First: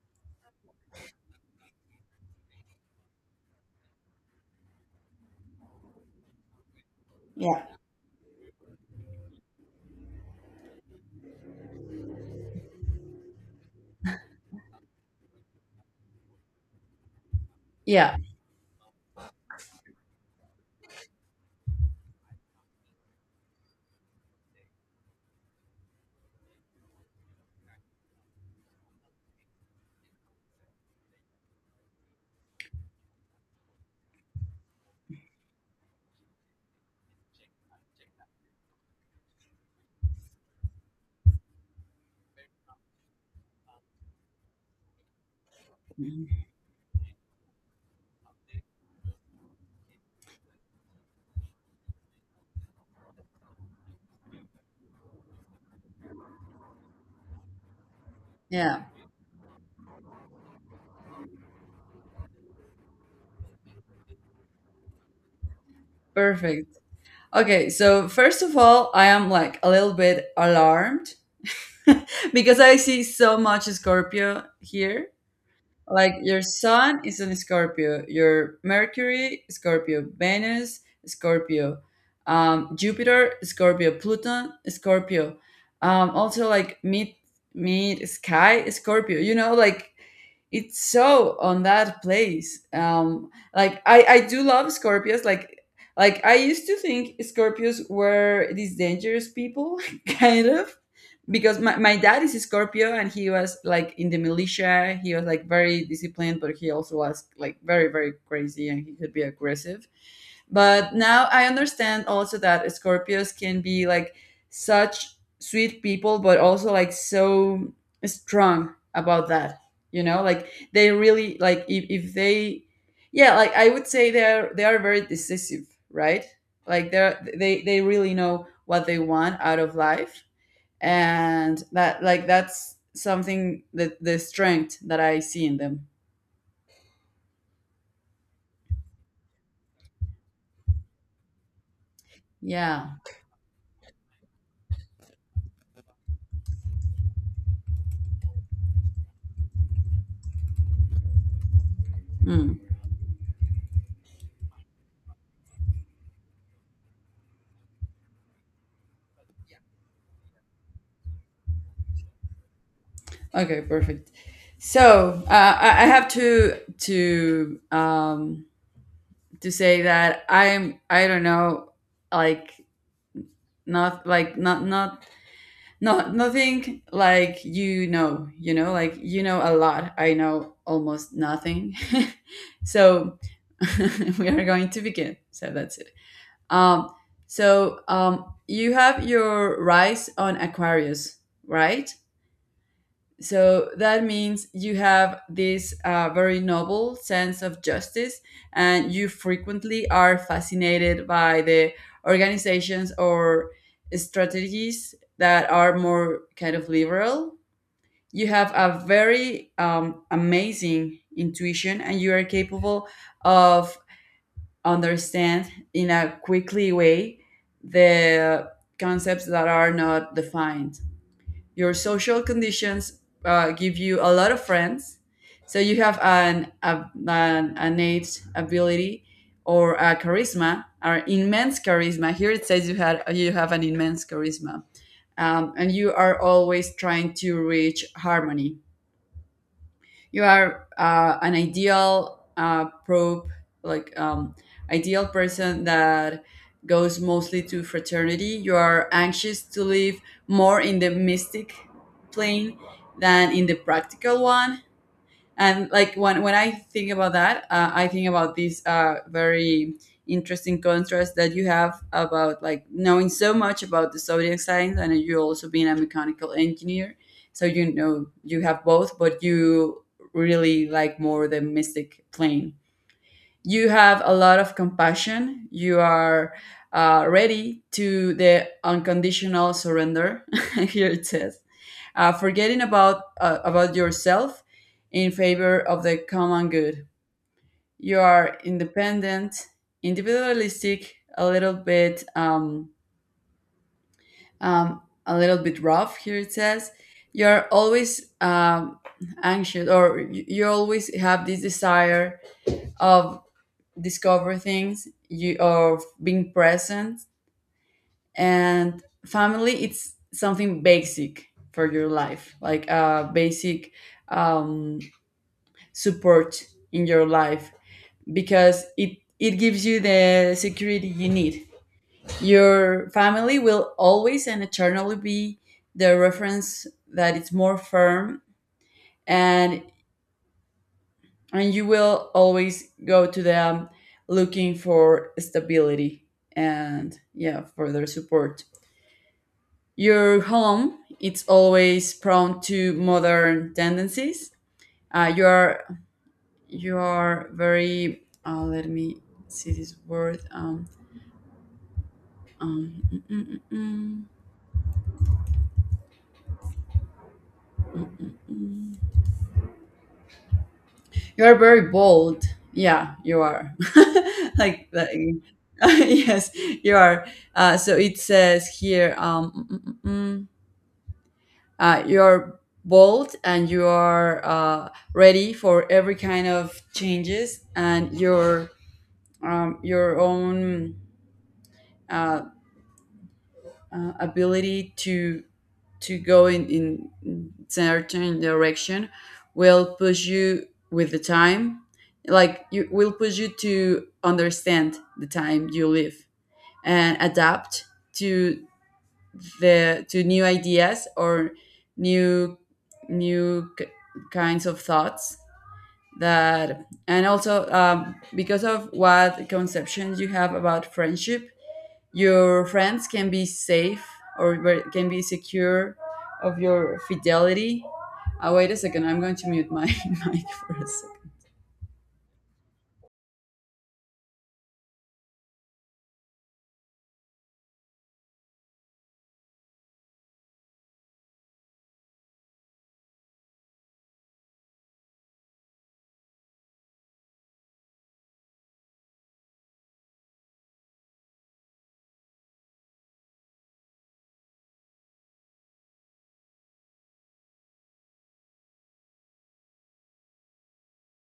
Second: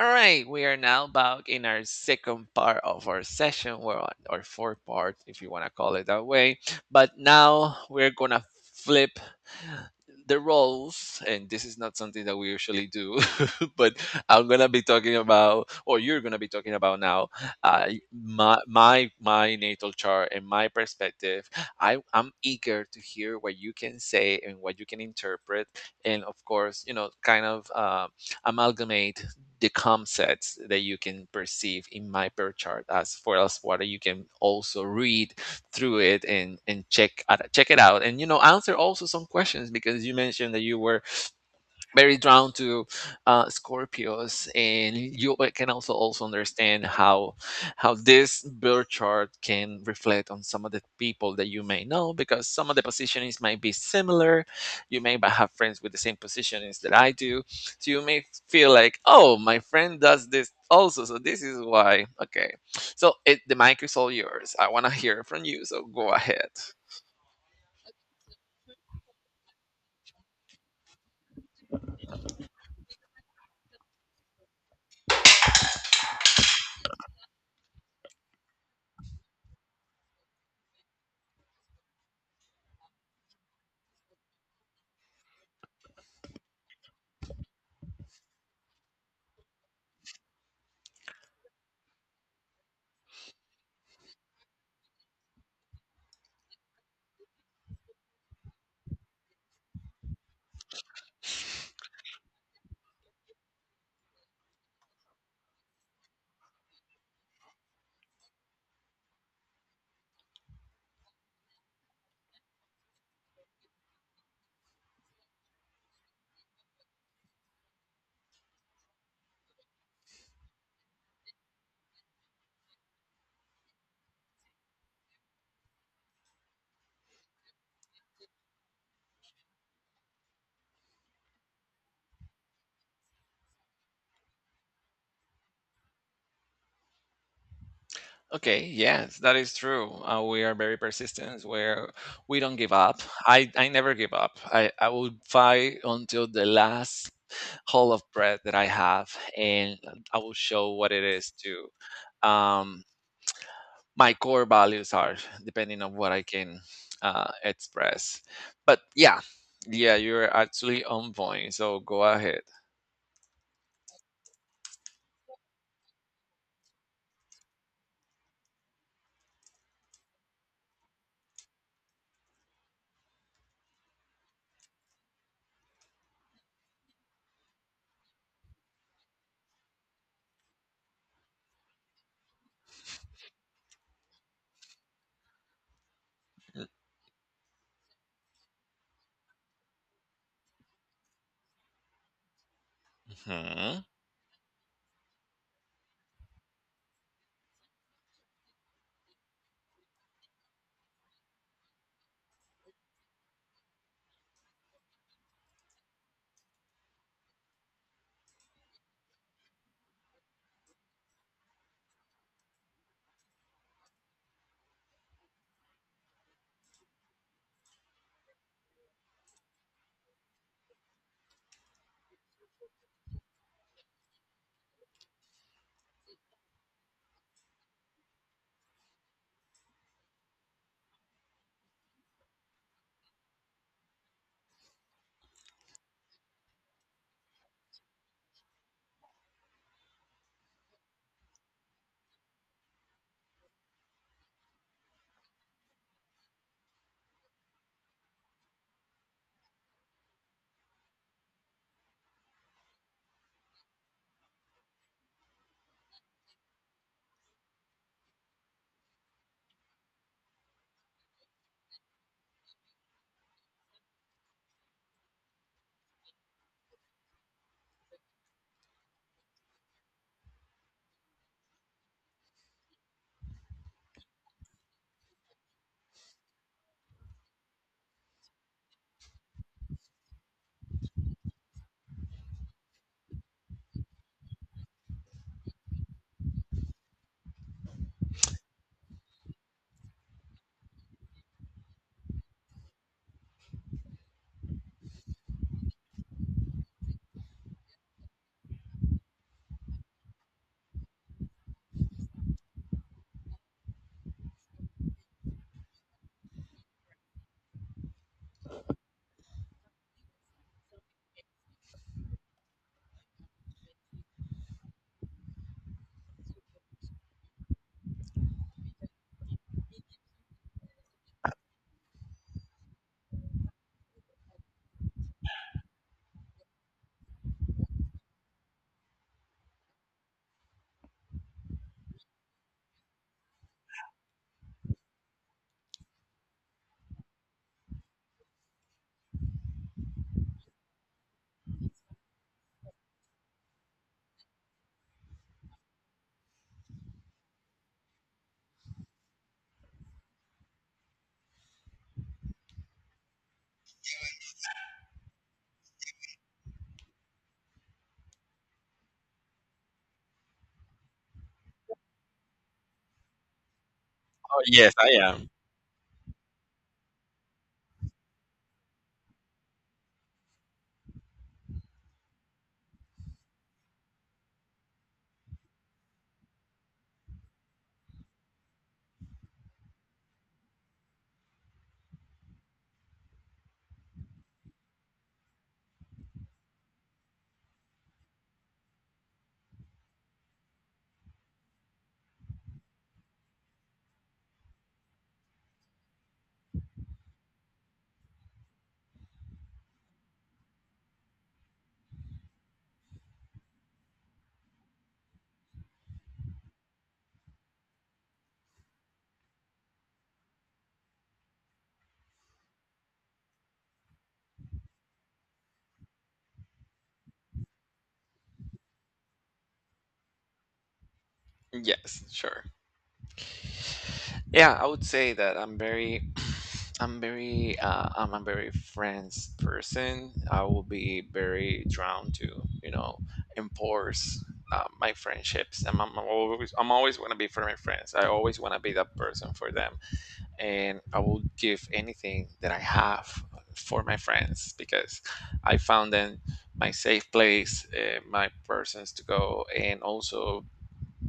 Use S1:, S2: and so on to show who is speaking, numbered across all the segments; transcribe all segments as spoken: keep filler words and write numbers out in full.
S1: All right, we are now back in our second part of our session, well, or fourth part, if you want to call it that way. But
S2: Yeah.
S1: now we're gonna flip the roles, and this is not something that we usually do. But I'm gonna be talking about, or you're gonna be talking about now, uh,
S2: Yeah.
S1: my my my natal chart and my perspective. I I'm eager to hear what you can say and what you can interpret, and of course, you know, kind of. Uh, amalgamate the concepts that you can perceive in my birth chart, as for us water you can also read through it and and check check it out, and you know, answer also some questions because you mentioned that you were very drawn to uh, Scorpios, and you uh, can also also
S2: Mhm.
S1: understand how how this birth chart can reflect on some of the people that you may know because some of the positionings might be similar. You may ba- have friends with the same positionings that I do, so you may feel
S2: Yeah,
S1: like, oh, my friend does this also, so this is why. Okay, so it, the mic is all yours. I want to hear from you, so go ahead.
S2: perfect. Okay, so first of all, I am like a little bit alarmed because I see so much Scorpio here. Like your Sun is in Scorpio, your Mercury, Scorpio, Venus, Scorpio, um, Jupiter, Scorpio, Pluton, Scorpio. Um, also like mid mid sky, Scorpio. You know, like it's so on that place. Um, like I I do love Scorpios. Like like I used to think Scorpios were these dangerous people, kind of because my, my dad is a Scorpio and he was like in the militia. He was like very disciplined, but he also was like very, very crazy and he could be aggressive. But now I understand also that Scorpios can be like such sweet people, but also like so strong about that. You know, like they really like if, if they yeah, like I would say they're they are very decisive, right? Like they're they they really know what they want out of life and that like that's something that the strength that I see in them.
S1: Okay, yes, that is true. Uh, we are very persistent where we don't give
S2: Yeah.
S1: up. I, I never give up. I, I will fight until the last hole of breath that I have, and I will show what it is to
S2: Mm.
S1: um, my core values are, depending on what I can uh, express. But yeah, yeah, you're actually on point. So go ahead.
S2: Okay. Perfect. So uh, I I have to to um, to say that I'm I don't know like not like not not not nothing like you know you know like you know a lot I know almost nothing so we are going to begin so that's it. Um, so um, you have your rise on Aquarius, right? So
S1: Mhm.
S2: that means you have this uh, very noble sense of justice, and you frequently are fascinated by the organizations or strategies that are more kind of liberal. You have a very um, amazing intuition, and you are capable of understand in a quickly way the concepts that are not defined. Your social conditions uh, give you a lot of friends, so you have an, a, an innate ability or a charisma, or immense charisma. Here it says you had you have an immense charisma, um, and you are always trying to reach harmony. You are uh, an ideal uh, probe, like um, ideal person that goes mostly to fraternity. You are anxious to live more in the mystic plane than in the practical one. And like when when I think about that, uh, I think about this uh, very interesting contrast that you have about like knowing so much about the zodiac signs and you also being a mechanical engineer. So you know you have both but you really like more the mystic plane. You have a lot of compassion. You are uh, ready to the unconditional surrender. Here it says uh, forgetting about uh, about yourself in favor of the common good. You are independent, individualistic, a little bit um, um, a little bit rough. Here it says you are always um, anxious, or you you always have this desire of discover things, you of being present, and family. It's something basic for your life, like a basic um, support in your life because it it gives you the security you need. Your family will always and eternally be the reference that it's more firm and and you will always go to them looking for stability and yeah for their support. Your home it's always prone to modern tendencies. uh, you are you are very uh, let me see this word um, um, mm, mm, mm, mm. you are very bold. Yeah you are,
S1: Oh
S2: like,
S1: yes, I
S2: like
S1: am.
S2: yes you are. uh, so it says here um, mm, mm, mm, mm, uh, you are bold and you are uh, ready for every kind of changes and your um, your own uh, uh, ability to to go in, in certain direction will push you with the time, like you will push you to understand the time you live and adapt to the to new ideas or new new k- kinds of thoughts that. And also um, because of what conceptions you have about friendship, your friends can be safe or ver- can be secure of your fidelity. Uh, wait a second, I'm going to mute my mic for a second.
S1: Yes, sure. Yeah, I would say that I'm very, I'm very, uh, I'm a very friends person. I will be very drawn to, you know, enforce uh, my friendships, and I'm always, I'm always going to be for my friends. I always want to be that person for them, and I will give anything that I have for my friends because I found them my safe place, uh, my persons to go, and also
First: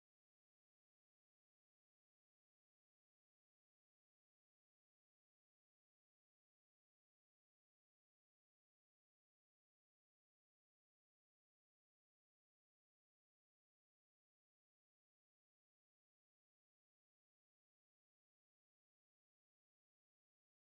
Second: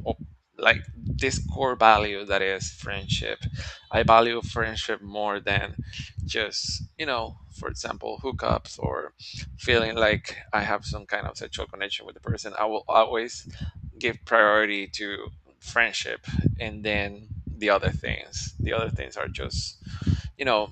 S1: op- like this core value that is friendship. I value friendship more than just, you know, for example, hookups or feeling like I have some kind of sexual connection with the person. I will always give priority to friendship and then the other things. The other things are just, you know,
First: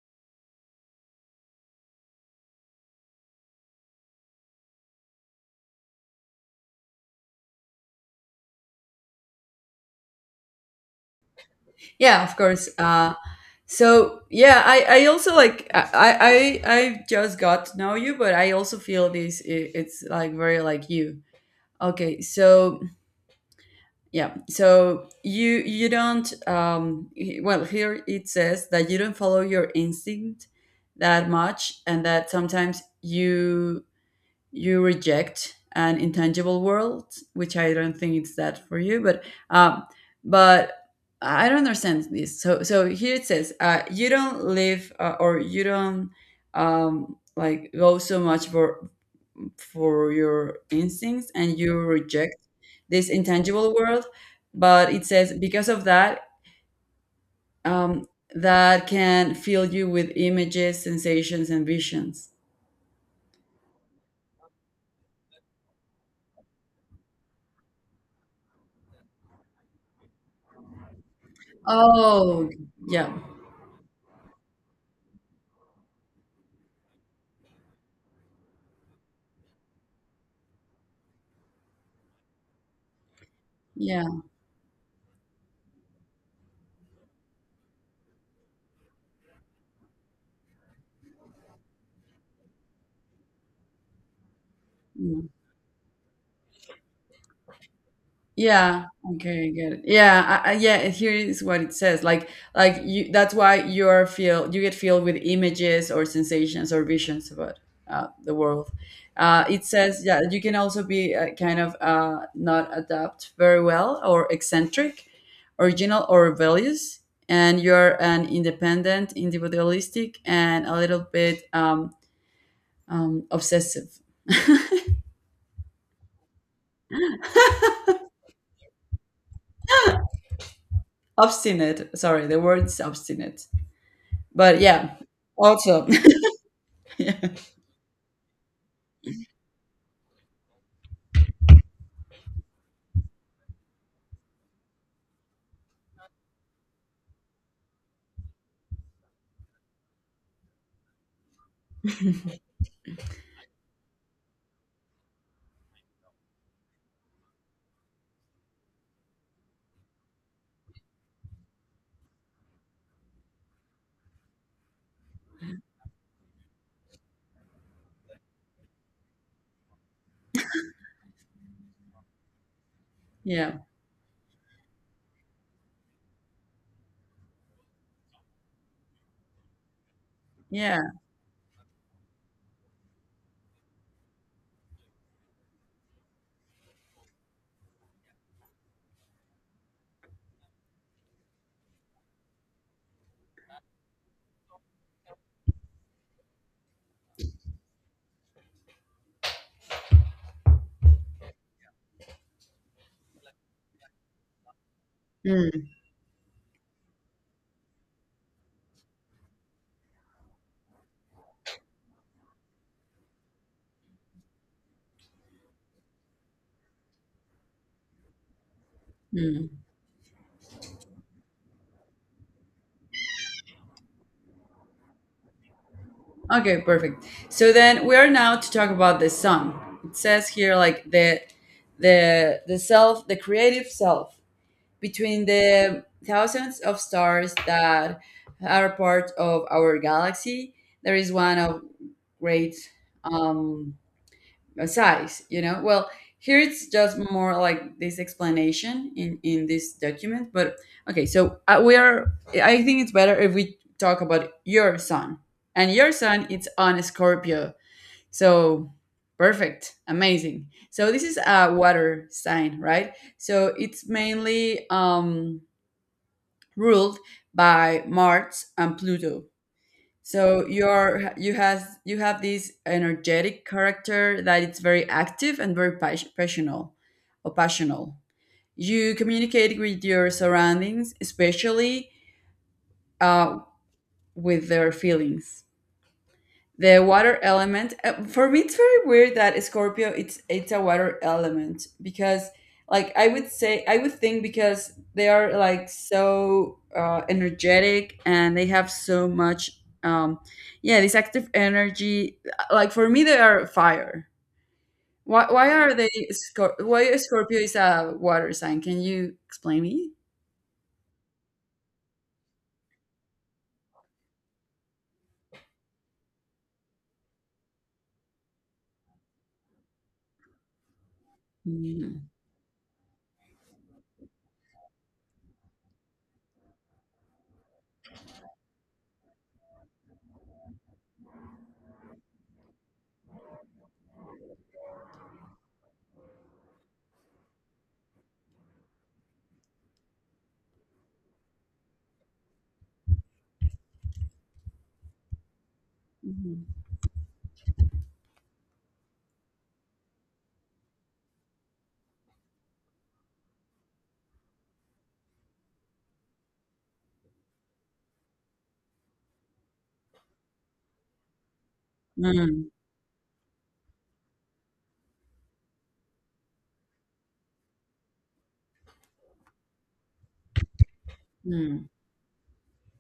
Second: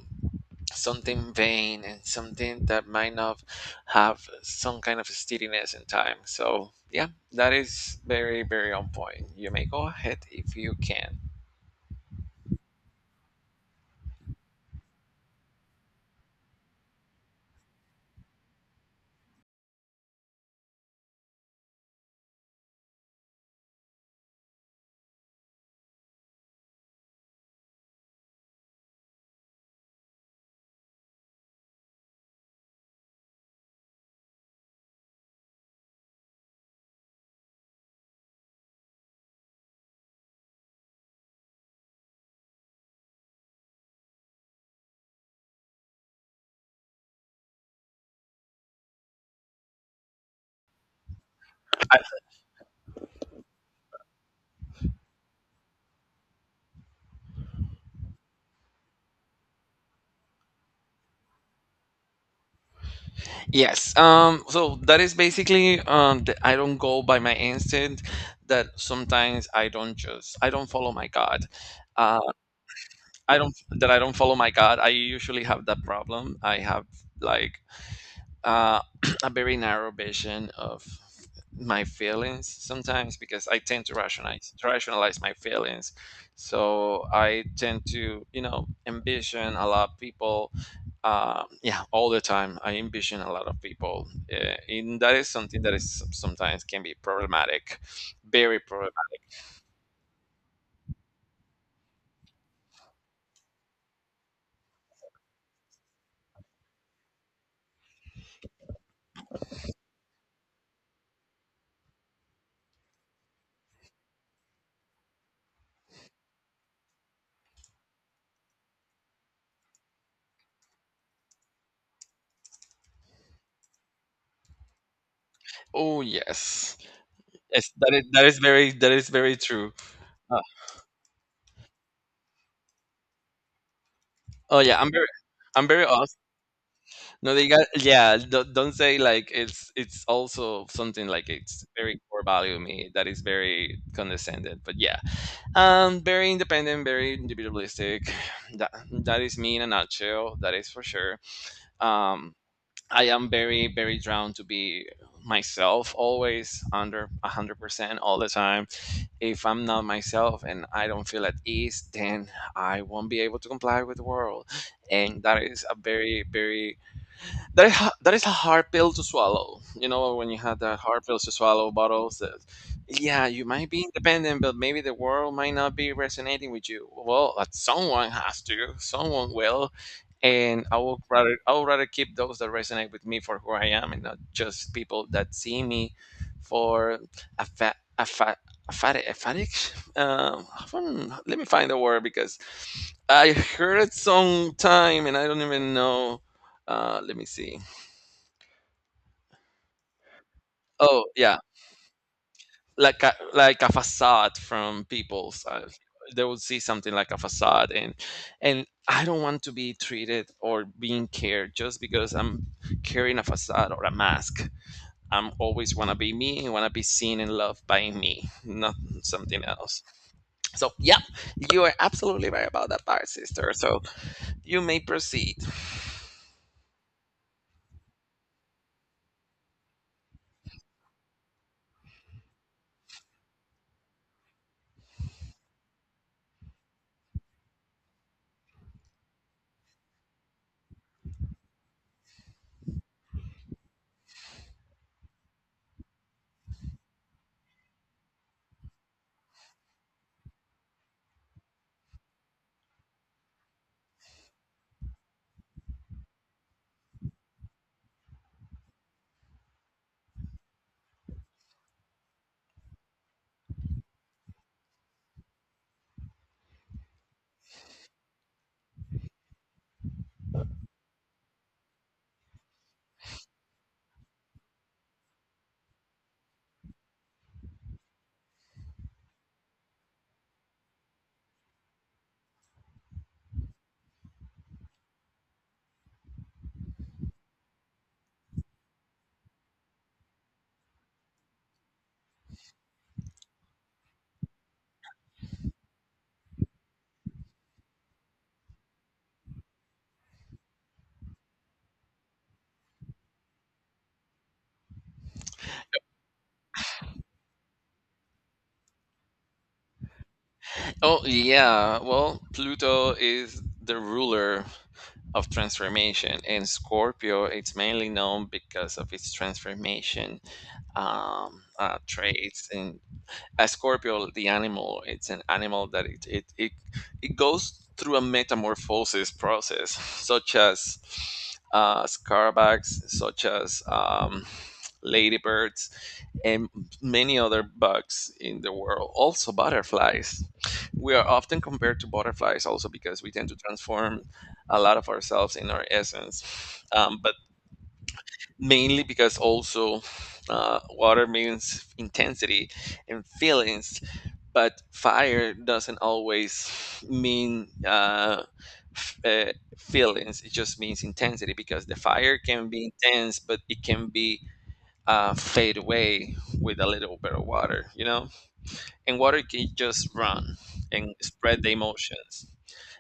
S1: something vain and something that might not have some kind of steadiness in time. So yeah, that is very very on point. You may go ahead if you can.
S2: Yeah, of course. Uh, so yeah, I, I also like I I I I just got to know you, but I also feel this i- it's like very like you. Okay, so yeah, so you you don't um he- well here it says that you don't follow your instinct that much and that sometimes you you reject an intangible world, which I don't think it's that for you. But um, but I don't understand this. So so here it says uh, you don't live uh, or you don't um, like go so much for for your instincts, and you reject this intangible world. But it says because of that. Um, that can fill you with images, sensations, and visions.
S1: Yes. Um. So that is basically um. The, I don't go by my instinct. That sometimes I don't just I don't follow my God. Uh,
S2: Oh, yeah,
S1: I don't that I don't follow my God. I usually have that problem. I have like uh, a very narrow vision of my feelings sometimes because I tend to
S2: yeah.
S1: rationalize rationalize my feelings. So I tend to, you know, envision a lot of people. Uh, yeah, all the time I envision a lot of people, uh, and that
S2: Mm.
S1: is something that is sometimes can be problematic, very
S2: Yeah.
S1: problematic.
S2: Okay, I get it. Yeah, I, I, yeah. And here is what it says. Like, like you. That's why you are feel you get filled with images or sensations or visions about uh, the world. Uh, it says, yeah, you can also be uh, kind of uh, not adapt very well or eccentric, original or rebellious, and you're an independent, individualistic, and a little bit um, um, obsessive,
S1: Oh yes, yes, that is that is very that is very true. Uh,
S2: obstinate. Sorry, the word is obstinate. But
S1: oh yeah, I'm
S2: yeah,
S1: very I'm very
S2: also, yeah,
S1: no, they got yeah. Don't, don't say like it's it's also something like it's very core value to me that is very condescended. But yeah, um, very independent, very individualistic. That that is me in a nutshell. That is for sure. Um, I am very very drawn to be myself always under a hundred percent all the time. If I'm not myself and I don't feel at ease, then I won't be able to comply with the world, and that is a very very that is, ha- that is a hard pill to swallow. You know, when you have that hard pill to swallow bottles, that, yeah, you
S2: yeah.
S1: might be independent, but maybe the world might not be resonating with you. Well, that someone has to, someone will, and I
S2: Yeah.
S1: would rather I would rather keep those that resonate with me for who I am, and not just people that see me for a fat a fat. Aphatic? Um, hmm, let me find the word because I heard it sometime and I don't even know. Uh, let me see. Oh, yeah, like a like a facade from people's.
S2: Mm,
S1: Uh, they would see something like a facade, and and I don't want to be treated or being cared just because I'm carrying a facade or a mask. I'm always want to be me and want to be seen and loved by me, not something
S2: mm.
S1: else. So, yeah, you are absolutely right about that part, sister. So you may proceed.
S2: Okay, perfect. So then we are now to talk about the sun. It says here like the the the self, the creative self between the thousands of stars that are part of our galaxy. There is one of great um, a size, you know. Well here it's just more like this explanation in in this document but okay. So uh, we are, I think it's better if we talk about your son. And your son it's on Scorpio, so perfect, amazing. So this is a water sign, right? So it's mainly um ruled by Mars and Pluto. So you're you has you have this energetic character that it's very active and very pas- passional or passional. You communicate with your surroundings, especially uh, with their feelings. The water element. uh, For me, it's very weird that Scorpio it's it's a water element because like I would say I would think because they are like so uh, energetic and they have so much um yeah this active energy, like for me they are fire. Why why are they Scor- why is Scorpio is a water sign? Can you explain me?
S1: Oh, yeah. Well, Pluto is the ruler of transformation, and Scorpio it's mainly known because of its transformation um, uh,
S2: Mm.
S1: traits, and a scorpio the animal it's an animal that it it it, it goes through a metamorphosis process such as uh, scarabags, such as um, ladybirds and many other bugs in the world, also butterflies. We are often compared to butterflies also because we tend to transform a lot of ourselves in our essence,
S2: Mm.
S1: um, but mainly because also uh, water means intensity and feelings, but fire doesn't always mean uh, f- uh, feelings. It just means intensity because the fire
S2: Mm.
S1: can be intense, but it can be uh, fade away with a little bit of water, you know? And water can just run and spread the
S2: Mm.
S1: emotions.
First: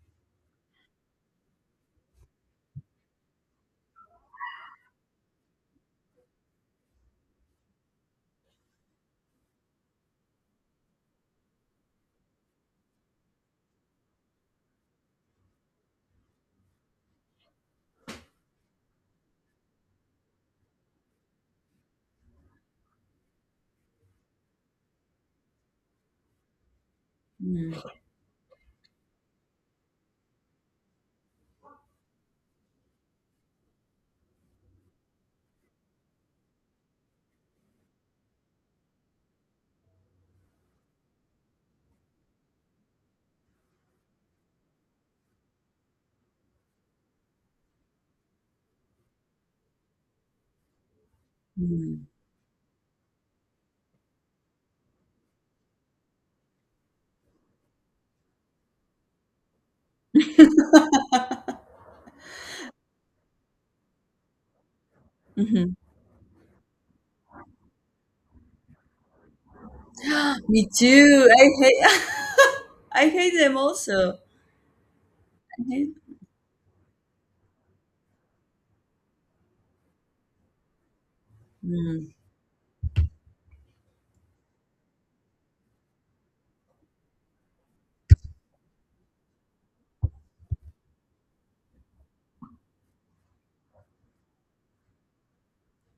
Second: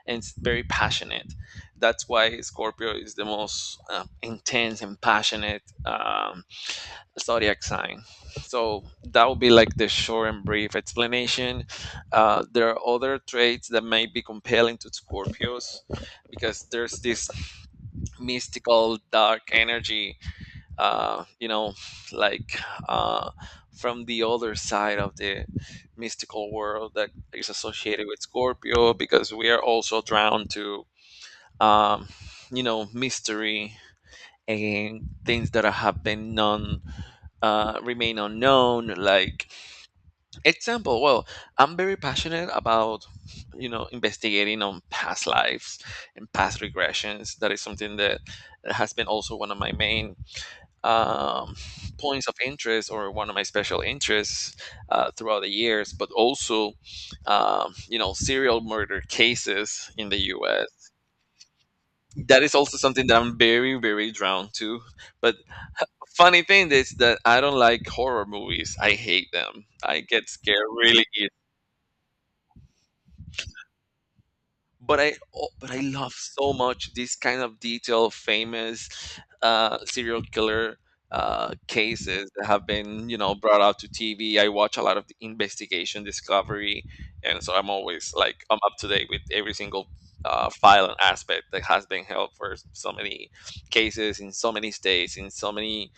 S1: And it's very passionate. That's why Scorpio is the most uh, intense and passionate um, zodiac sign. So that would be like the short and brief explanation. Uh, there are other traits that may be compelling to Scorpios because there's this mystical dark energy, uh, you know, like uh, from the other side of the mystical world that is associated with Scorpio because we are also drawn to, um, you know, mystery and things that have been known uh, remain unknown. Like example, well, I'm very passionate about, you know, investigating on past lives and past regressions. That is something that has been also one of my main um,
S2: Mm.
S1: points of interest, or one of my special interests uh, throughout the years. But also, um, you know, serial murder cases in the U S. That is also something that I'm very, very drawn to. But
S2: Mm.
S1: funny thing is that I don't like horror movies. I hate them. I get
S2: Me
S1: scared really
S2: too.
S1: easy.
S2: I hate. I hate them also. I
S1: But I oh, but I
S2: hate.
S1: love so much this kind of detailed, famous uh, serial killer uh,
S2: Mm,
S1: cases that have been, you know, brought out to T V. I watch a lot of the investigation, discovery, and so I'm always like I'm up to date with every single uh, file and aspect that has been held for so many cases in so many states in so many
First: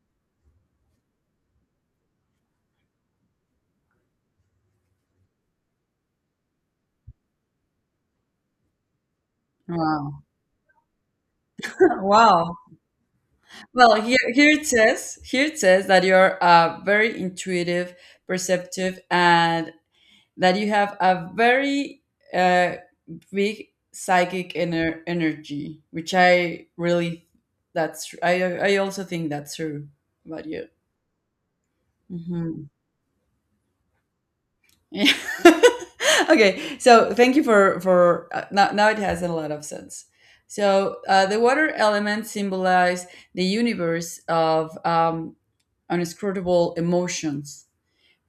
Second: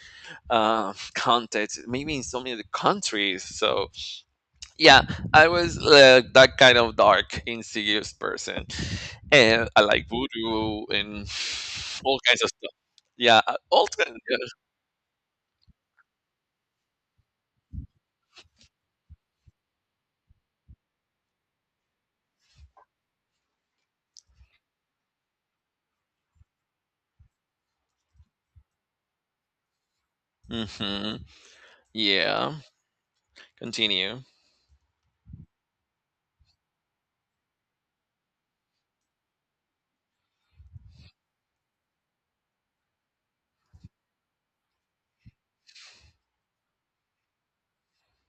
S1: uh, context, maybe in so many countries. So yeah, I was uh, that kind of dark, insidious person, and I like
S2: wow.
S1: voodoo and all kinds of
S2: Wow.
S1: stuff. Yeah, uh, all
S2: Well, here,
S1: kinds.
S2: here it says here it says that you're uh, very intuitive, perceptive, and that you have a very uh, big psychic ener- energy, which I really that's tr- I I also think that's true about
S1: Yeah.
S2: you.
S1: Hmm, yeah.
S2: Mm-hmm.
S1: Continue.
S2: Yeah. okay. So thank you for for uh, now. Now it has a lot of sense. So uh, the water element symbolizes the universe of um, unscrutable emotions,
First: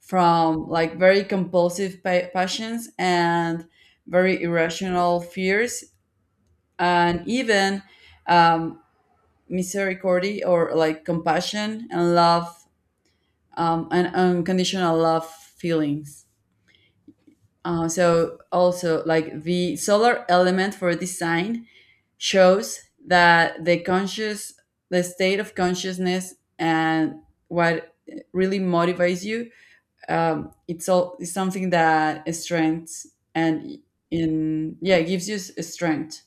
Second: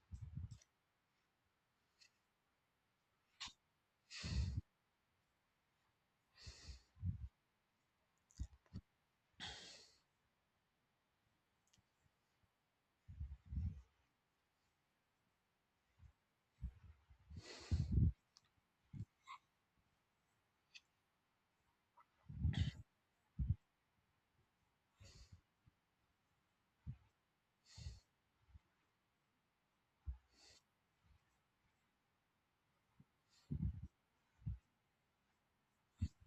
S2: from like very compulsive pa- passions and very irrational fears, and even um, misericordia or like compassion and love um, and unconditional love feelings. Uh, so also like the solar element for design shows that the conscious the state of consciousness and what really motivates you, um, it's all it's something that strengths and in yeah gives you s- strength.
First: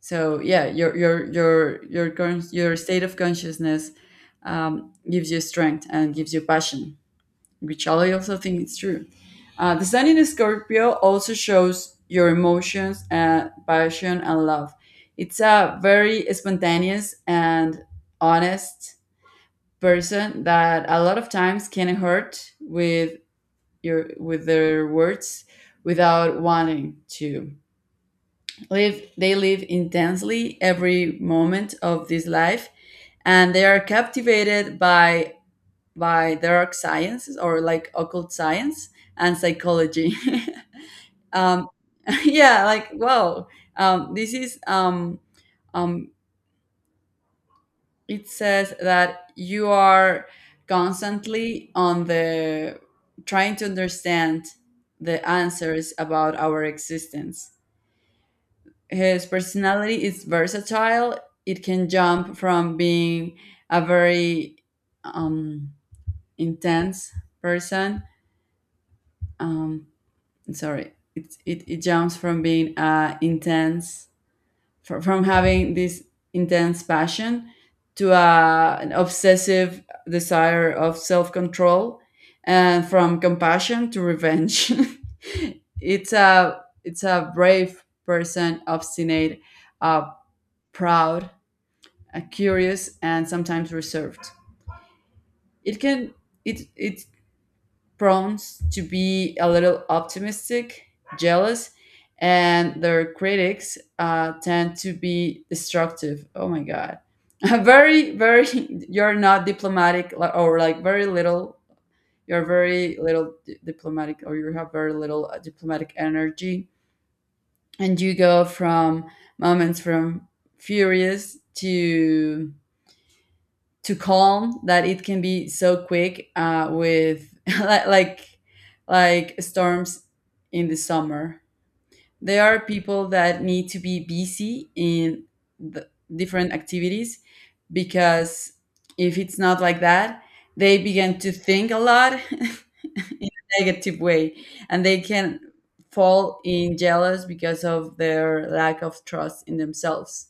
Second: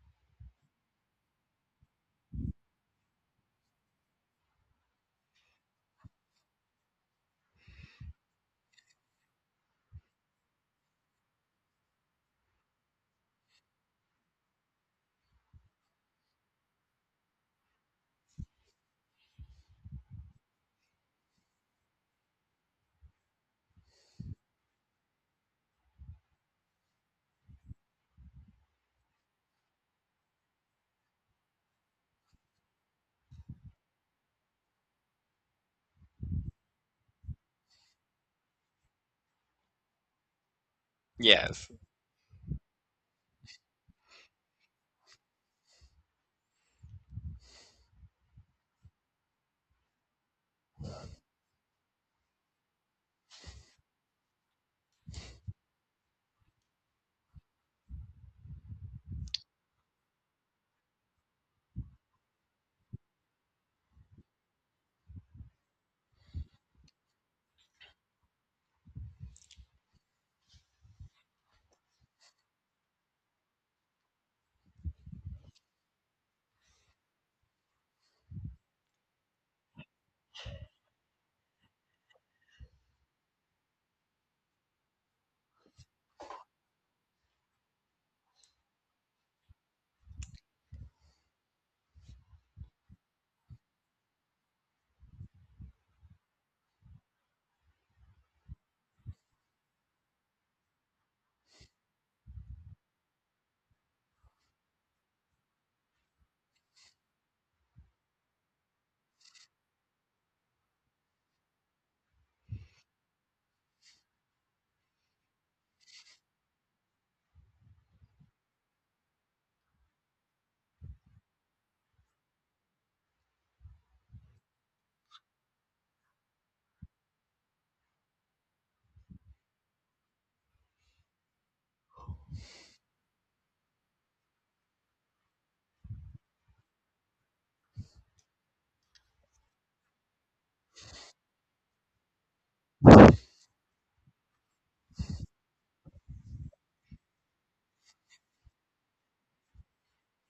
S2: So yeah your your your your con- your state of consciousness um, gives you strength and gives you passion, which I also think it's true. Uh, the sun in Scorpio also shows your emotions and passion and love. It's a very spontaneous and honest person that a lot of times can hurt with your with their words without wanting to. Live they live intensely every moment of this life and they are captivated by by dark sciences or like occult science and psychology. um,
S1: Yes.
S2: yeah, like wow, um, this is um, um, it says that you are constantly on the trying to understand the answers about our existence. His personality is versatile. It can jump from being a very um, intense person, um, sorry it, it, it jumps from being uh, intense fr- from having this intense passion to uh, an obsessive desire of self-control and from compassion to revenge. It's a it's a brave person, obstinate, uh, proud, uh, curious and sometimes reserved. It can it it prone to be a little optimistic, jealous, and their critics uh, tend to be destructive. Oh my God. very, very, you're not diplomatic li- or like very little. You're very little di- diplomatic or you have very little uh, diplomatic energy. And you go from moments from furious to to calm that it can be so quick uh, with li- like like storms in the summer. There are people that need to be busy in the different activities because if it's not like that, they begin to think a lot in a negative way and they can fall in jealous because of their lack of trust in themselves.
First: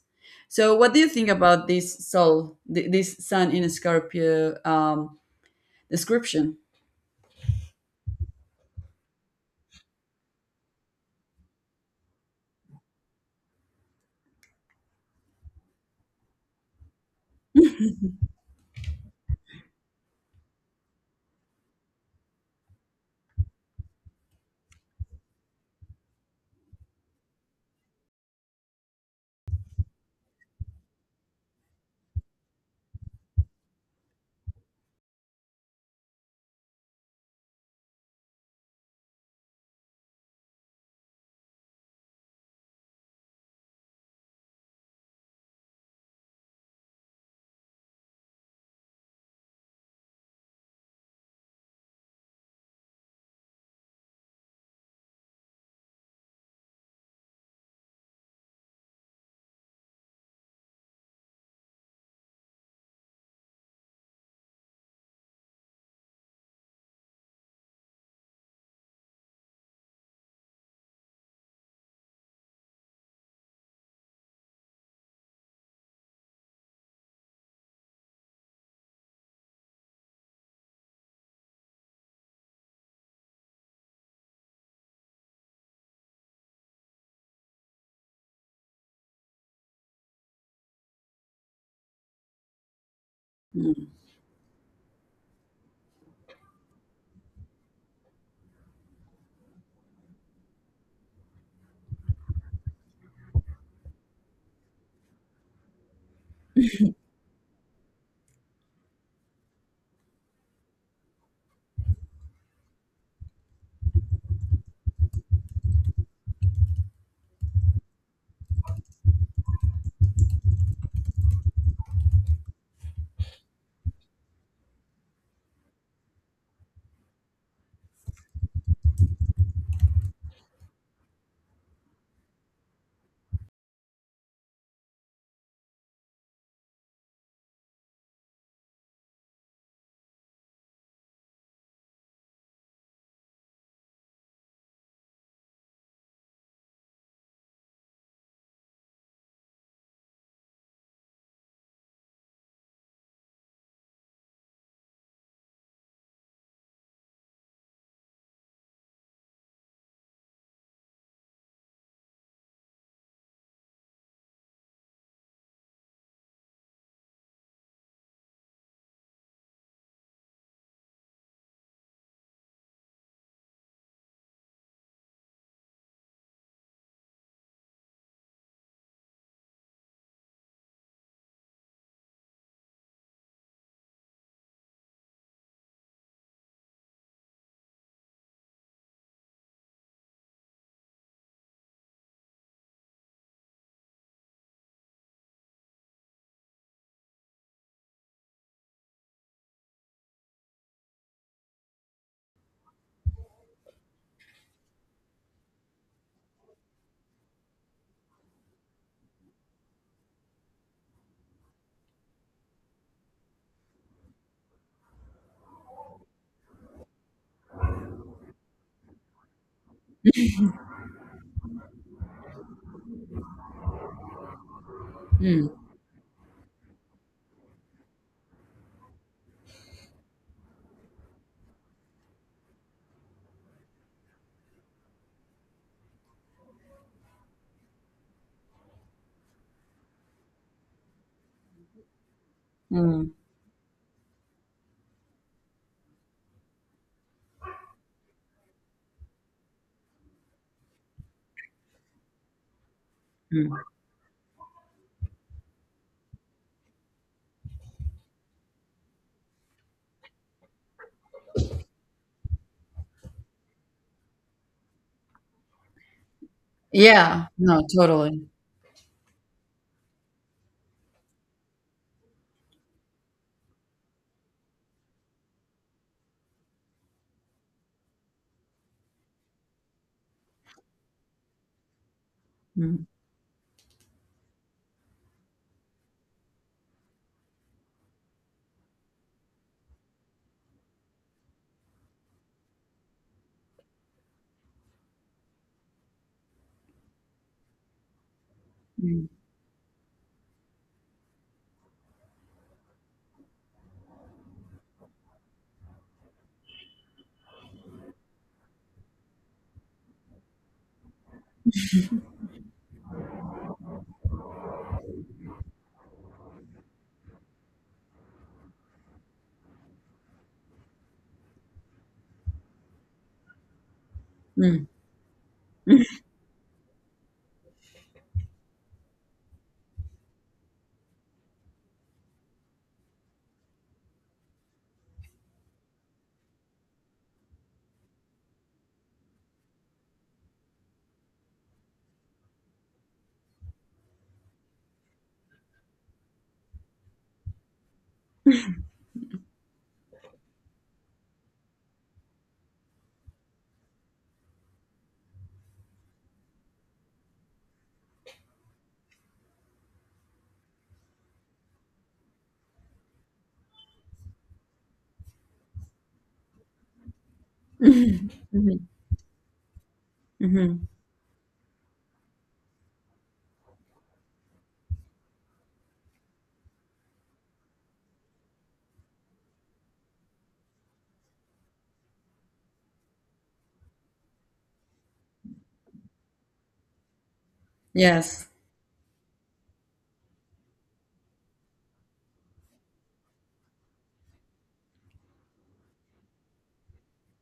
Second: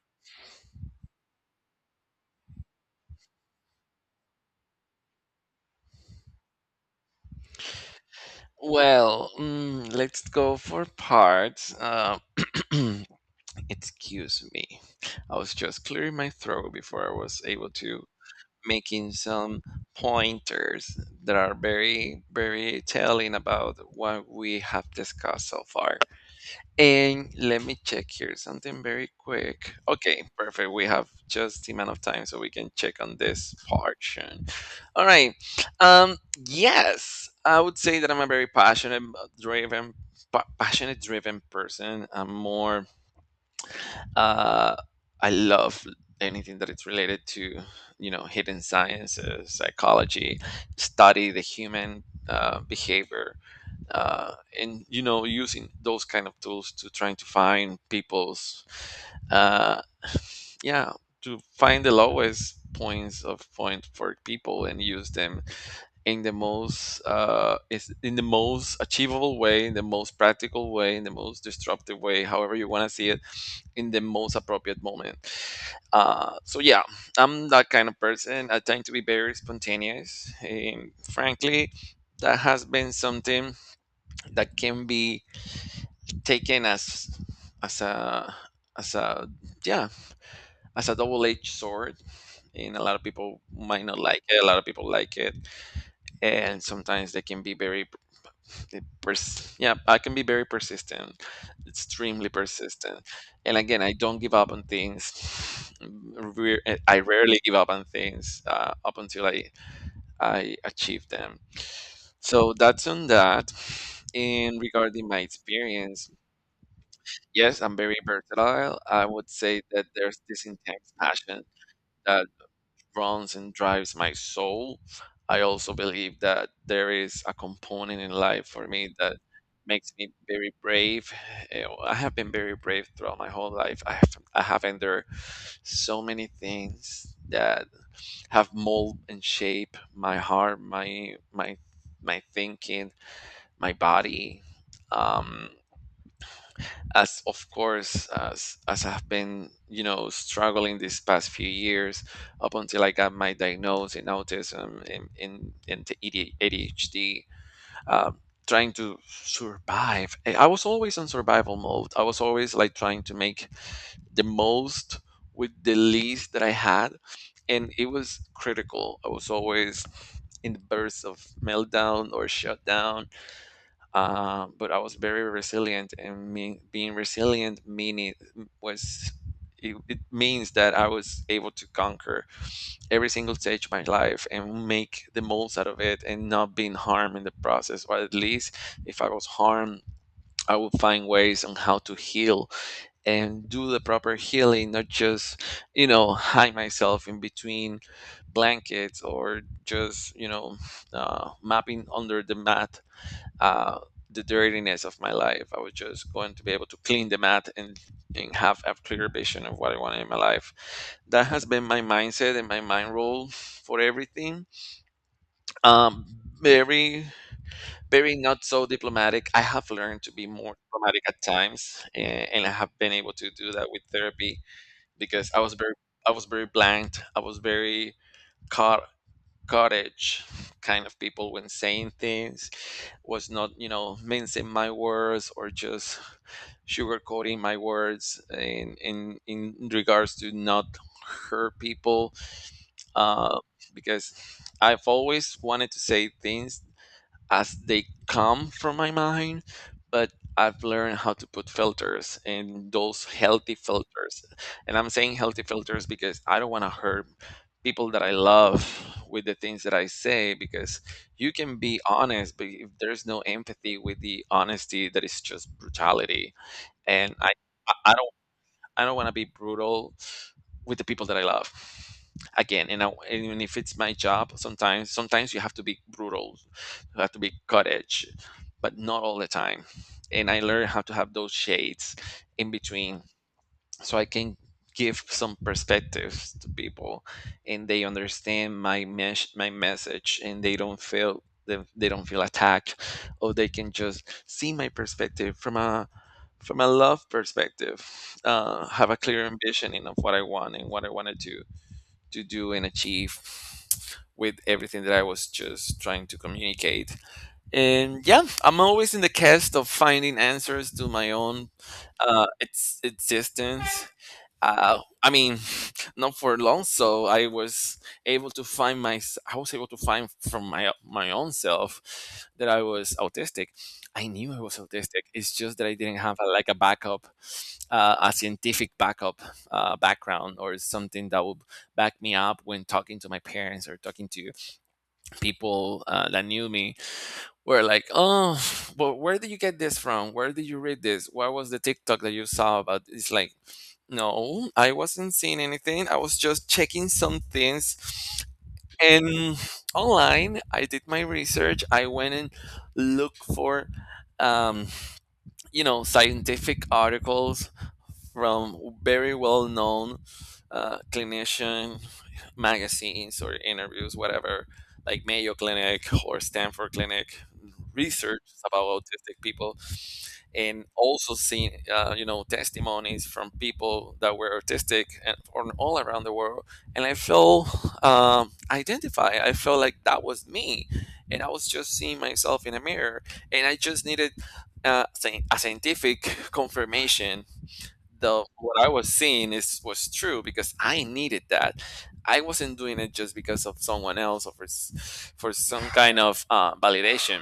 S2: So what do you think about this soul th- this sun in Scorpio um, description?
S1: Well, mm, let's go for parts. Uh, excuse me. I was just clearing my throat before I was able to making some pointers that are very, very telling about what we have discussed so far. And let me check here something very quick. Okay, perfect. We have just the amount of time so we can check on this portion. All right. Um, yes, I would say that I'm a very passionate, driven, pa- passionate, driven person. I'm more uh, I love anything that it's related to, you know, hidden sciences, psychology, study the human uh, behavior, uh, and you know, using those kind of tools to trying to find people's, uh, yeah, to find the lowest points of point for people and use them in the most uh is in the most achievable way, in the most practical way, in the most disruptive way, however you want to see it, in the most appropriate moment. Uh, so yeah, I'm that kind of person. I tend to be very spontaneous. And frankly, that has been something that can be taken as as a as a yeah, as a double-edged sword, and a lot of people might
S2: Mm,
S1: not like it, a lot of people like it, and sometimes they can be very the pers- yeah I can be very persistent, extremely persistent. And again, I don't give up on things. Re- eh, I rarely give up on things, uh, up until I i achieve them. So that's on that. And regarding my experience, yes, I'm very versatile. I would say that there's this intense passion that runs and drives my soul. I also believe that there is a component in life for me that makes me very brave. You know, I have been very brave throughout my whole life. I have I have endured so many things that have mold and shape my heart, my my my thinking, my body. Um, as of course as as I've been you know struggling these past few years up until I got my diagnosis in autism in in, in the E D A D H D, um, trying to survive. I I was always in survival mode. I was always like trying to make the most with the least that I had, and it was critical. I was always in the bursts of meltdown or shutdown, um, but I was very resilient, and me, being resilient meaning was it, it means that I was able to conquer every single stage of my life and make the most out of it, and not being harmed in the process. Or at least, if I was harmed, I would find ways on how to heal and do the proper healing, not just you know hide myself in between blankets or just you know uh, mapping under the mat, uh, the dirtiness of my life. I was just going to be able to clean the mat, and, and have a clear vision of what I wanted in my life. That has been my mindset and my mind rule for everything. Um, Very, very not so diplomatic. I have learned to be more diplomatic at times, and, and I have been able to do that with therapy because I
S2: mm,
S1: was very, I was very blank. I was very caught cottage kind of people when saying things was not you know mincing my words or just sugarcoating my words in in in regards to not hurt people,
S2: mm,
S1: uh, because I've always wanted to say things as they come from my mind, but I've learned how to put filters and those healthy
S2: mm.
S1: filters. And I'm saying healthy filters because I don't want to hurt people that I love with the things that I say, because you can be honest, but if there's no empathy with the honesty, that is just brutality. And
S2: Yeah,
S1: I
S2: no,
S1: I
S2: totally.
S1: I don't want to be brutal with the people that I love. Again, and, I, and even if it's my job, sometimes sometimes you have to be brutal, you have to be cut edge, but not all the time. And I learned how to have those shades in
S2: Mm,
S1: between, so I can give some perspectives to people, and they understand my mes- my message, and they don't feel, they, they don't feel attacked, or they can just see my perspective from a from a love perspective, uh, have a
S2: mm,
S1: clear ambition in of what I want and what I wanted to to do and achieve with everything that I was just trying to communicate. And yeah, I'm always in the quest of finding answers to my own uh, ex- existence. uh, I mean, not for long. So I was able to find my, I was able to find from my my own self that I was autistic. I knew I was
S2: mm,
S1: autistic. It's just that I didn't have a, like a backup, uh, a scientific backup, uh, background or something that would back me up when talking to my parents or talking to people uh, that knew me. We're like, oh, but where did you get this from? Where did you read this? What was the TikTok that you saw about? It's like, no, I wasn't seeing anything. I was just checking some things. And online, I did my research. I went and looked for, um, you know scientific articles from very well known uh, clinician magazines or interviews whatever, like Mayo Clinic or Stanford Clinic, research about autistic people.
S2: mhm.
S1: And also seen uh, you know testimonies from people that were autistic and from all around the world, and I felt, um, identified. I felt like that was me, and I was just seeing myself in a mirror. And I just needed uh, scien- a scientific confirmation that
S2: Yes.
S1: what I was seeing is was true, because I needed that. I wasn't doing it just because of someone else or for, s- for some kind of uh, validation.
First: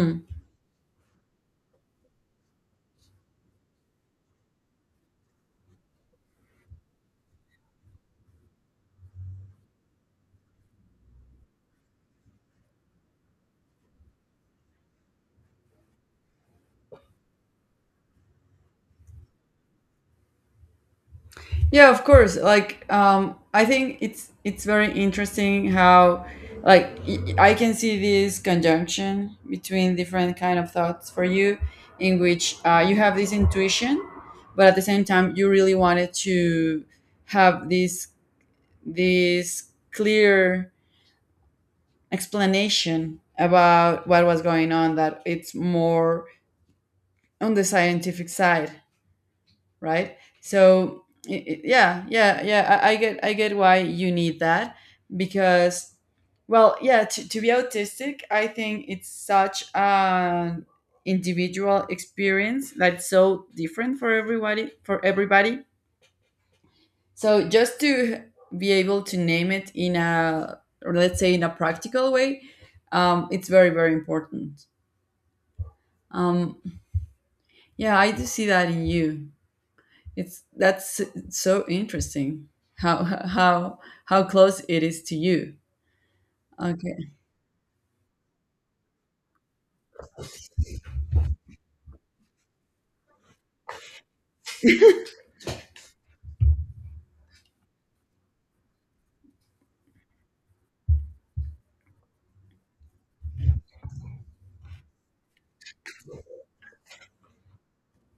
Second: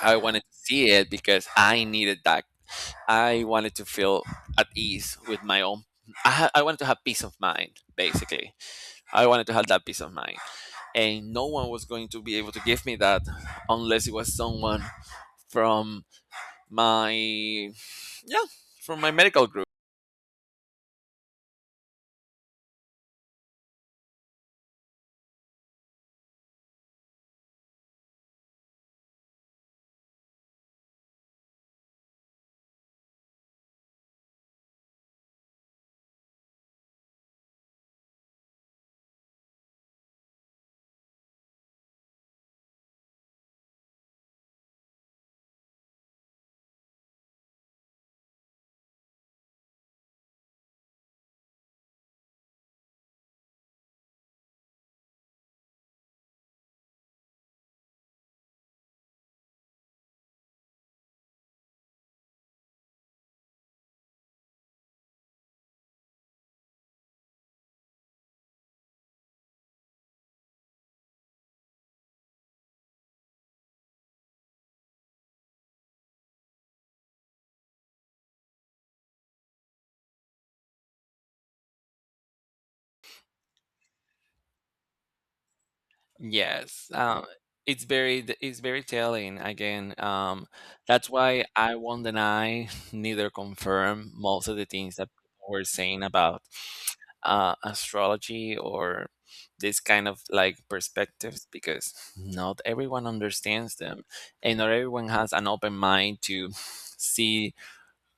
S1: I wanted to see it because I needed that. I wanted to feel at ease with my own. I, ha- I wanted to have peace of mind, basically. I wanted to have that peace of mind. And no one was going to be able to give me that unless it was someone from my, yeah, from my medical group.
S2: Yeah, of course. Like, um, I think it's it's very interesting how, like, y- I can see this conjunction between different kind of thoughts for you, in which uh, you have this intuition, but at the same time you really wanted to have this this clear explanation about what was going on. That it's more on the scientific side, right? So y- y- yeah, yeah, yeah. I, I get, I get why you need that because, well, yeah. To, to be autistic, I think it's such an individual experience that's so different for everybody. For everybody. So just to be able to name it in a, or let's say in a practical way, um, it's very, very important. Um, yeah, I do see that in you. It's that's so interesting how how how close it is to you.
S1: Yes.
S2: Okay.
S1: Um, it's very, it's very telling again. Um, that's why I won't deny neither confirm most of the things that people were saying about uh, astrology or this kind of like perspectives, because not everyone understands them, and not everyone has an open mind to see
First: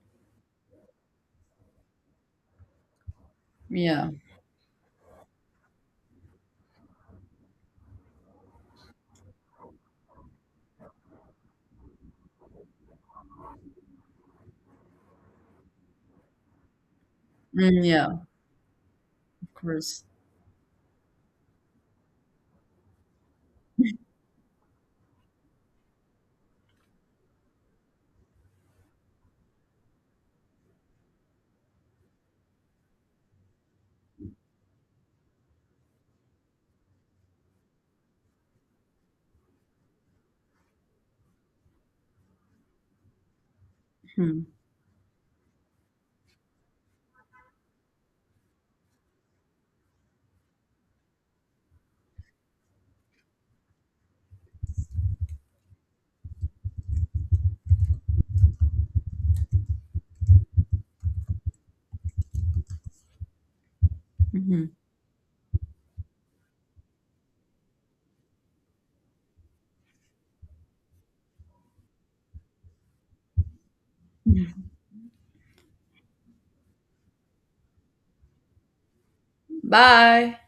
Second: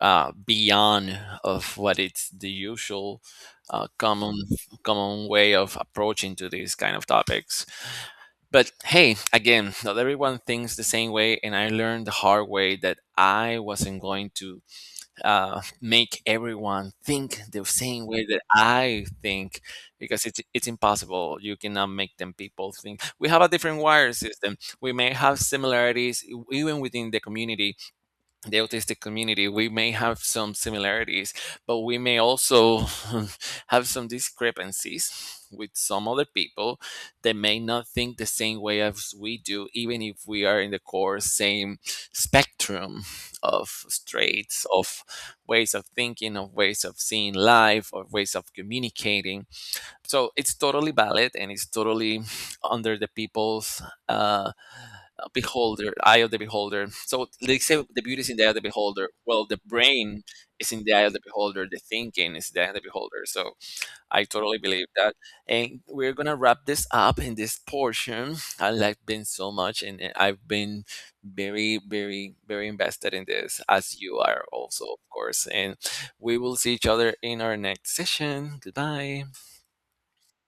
S1: uh, beyond of what it's the usual uh,
S2: Yeah.
S1: common common way of approaching to these kind of topics. But hey, again, not everyone thinks the same way, and I learned the hard way that I wasn't going to uh, make everyone think the
S2: Mm,
S1: same
S2: yeah.
S1: way that I
S2: Of
S1: think,
S2: course.
S1: because it's it's impossible. You cannot make them people think. We have a different wire system. We may have similarities even within the community, the autistic community, we may have some similarities, but we may also have some discrepancies with some other people that may not think the same way as we do, even if we are in the core same spectrum of
S2: Hmm.
S1: traits, of ways of thinking, of ways of seeing life, of ways of communicating. So it's totally valid, and it's totally under the people's, uh, beholder, eye of the beholder. So they say the beauty is in the eye of the beholder. Well, the brain is in the eye of the beholder, the thinking is in the eye of the beholder. So I totally
S2: Mhm.
S1: believe that. And we're gonna wrap this up in this portion. I like Ben so much, and uh, I've been very, very, very invested in this, as you are also, of course. And we will see each other in our next session. Goodbye.
S2: Bye.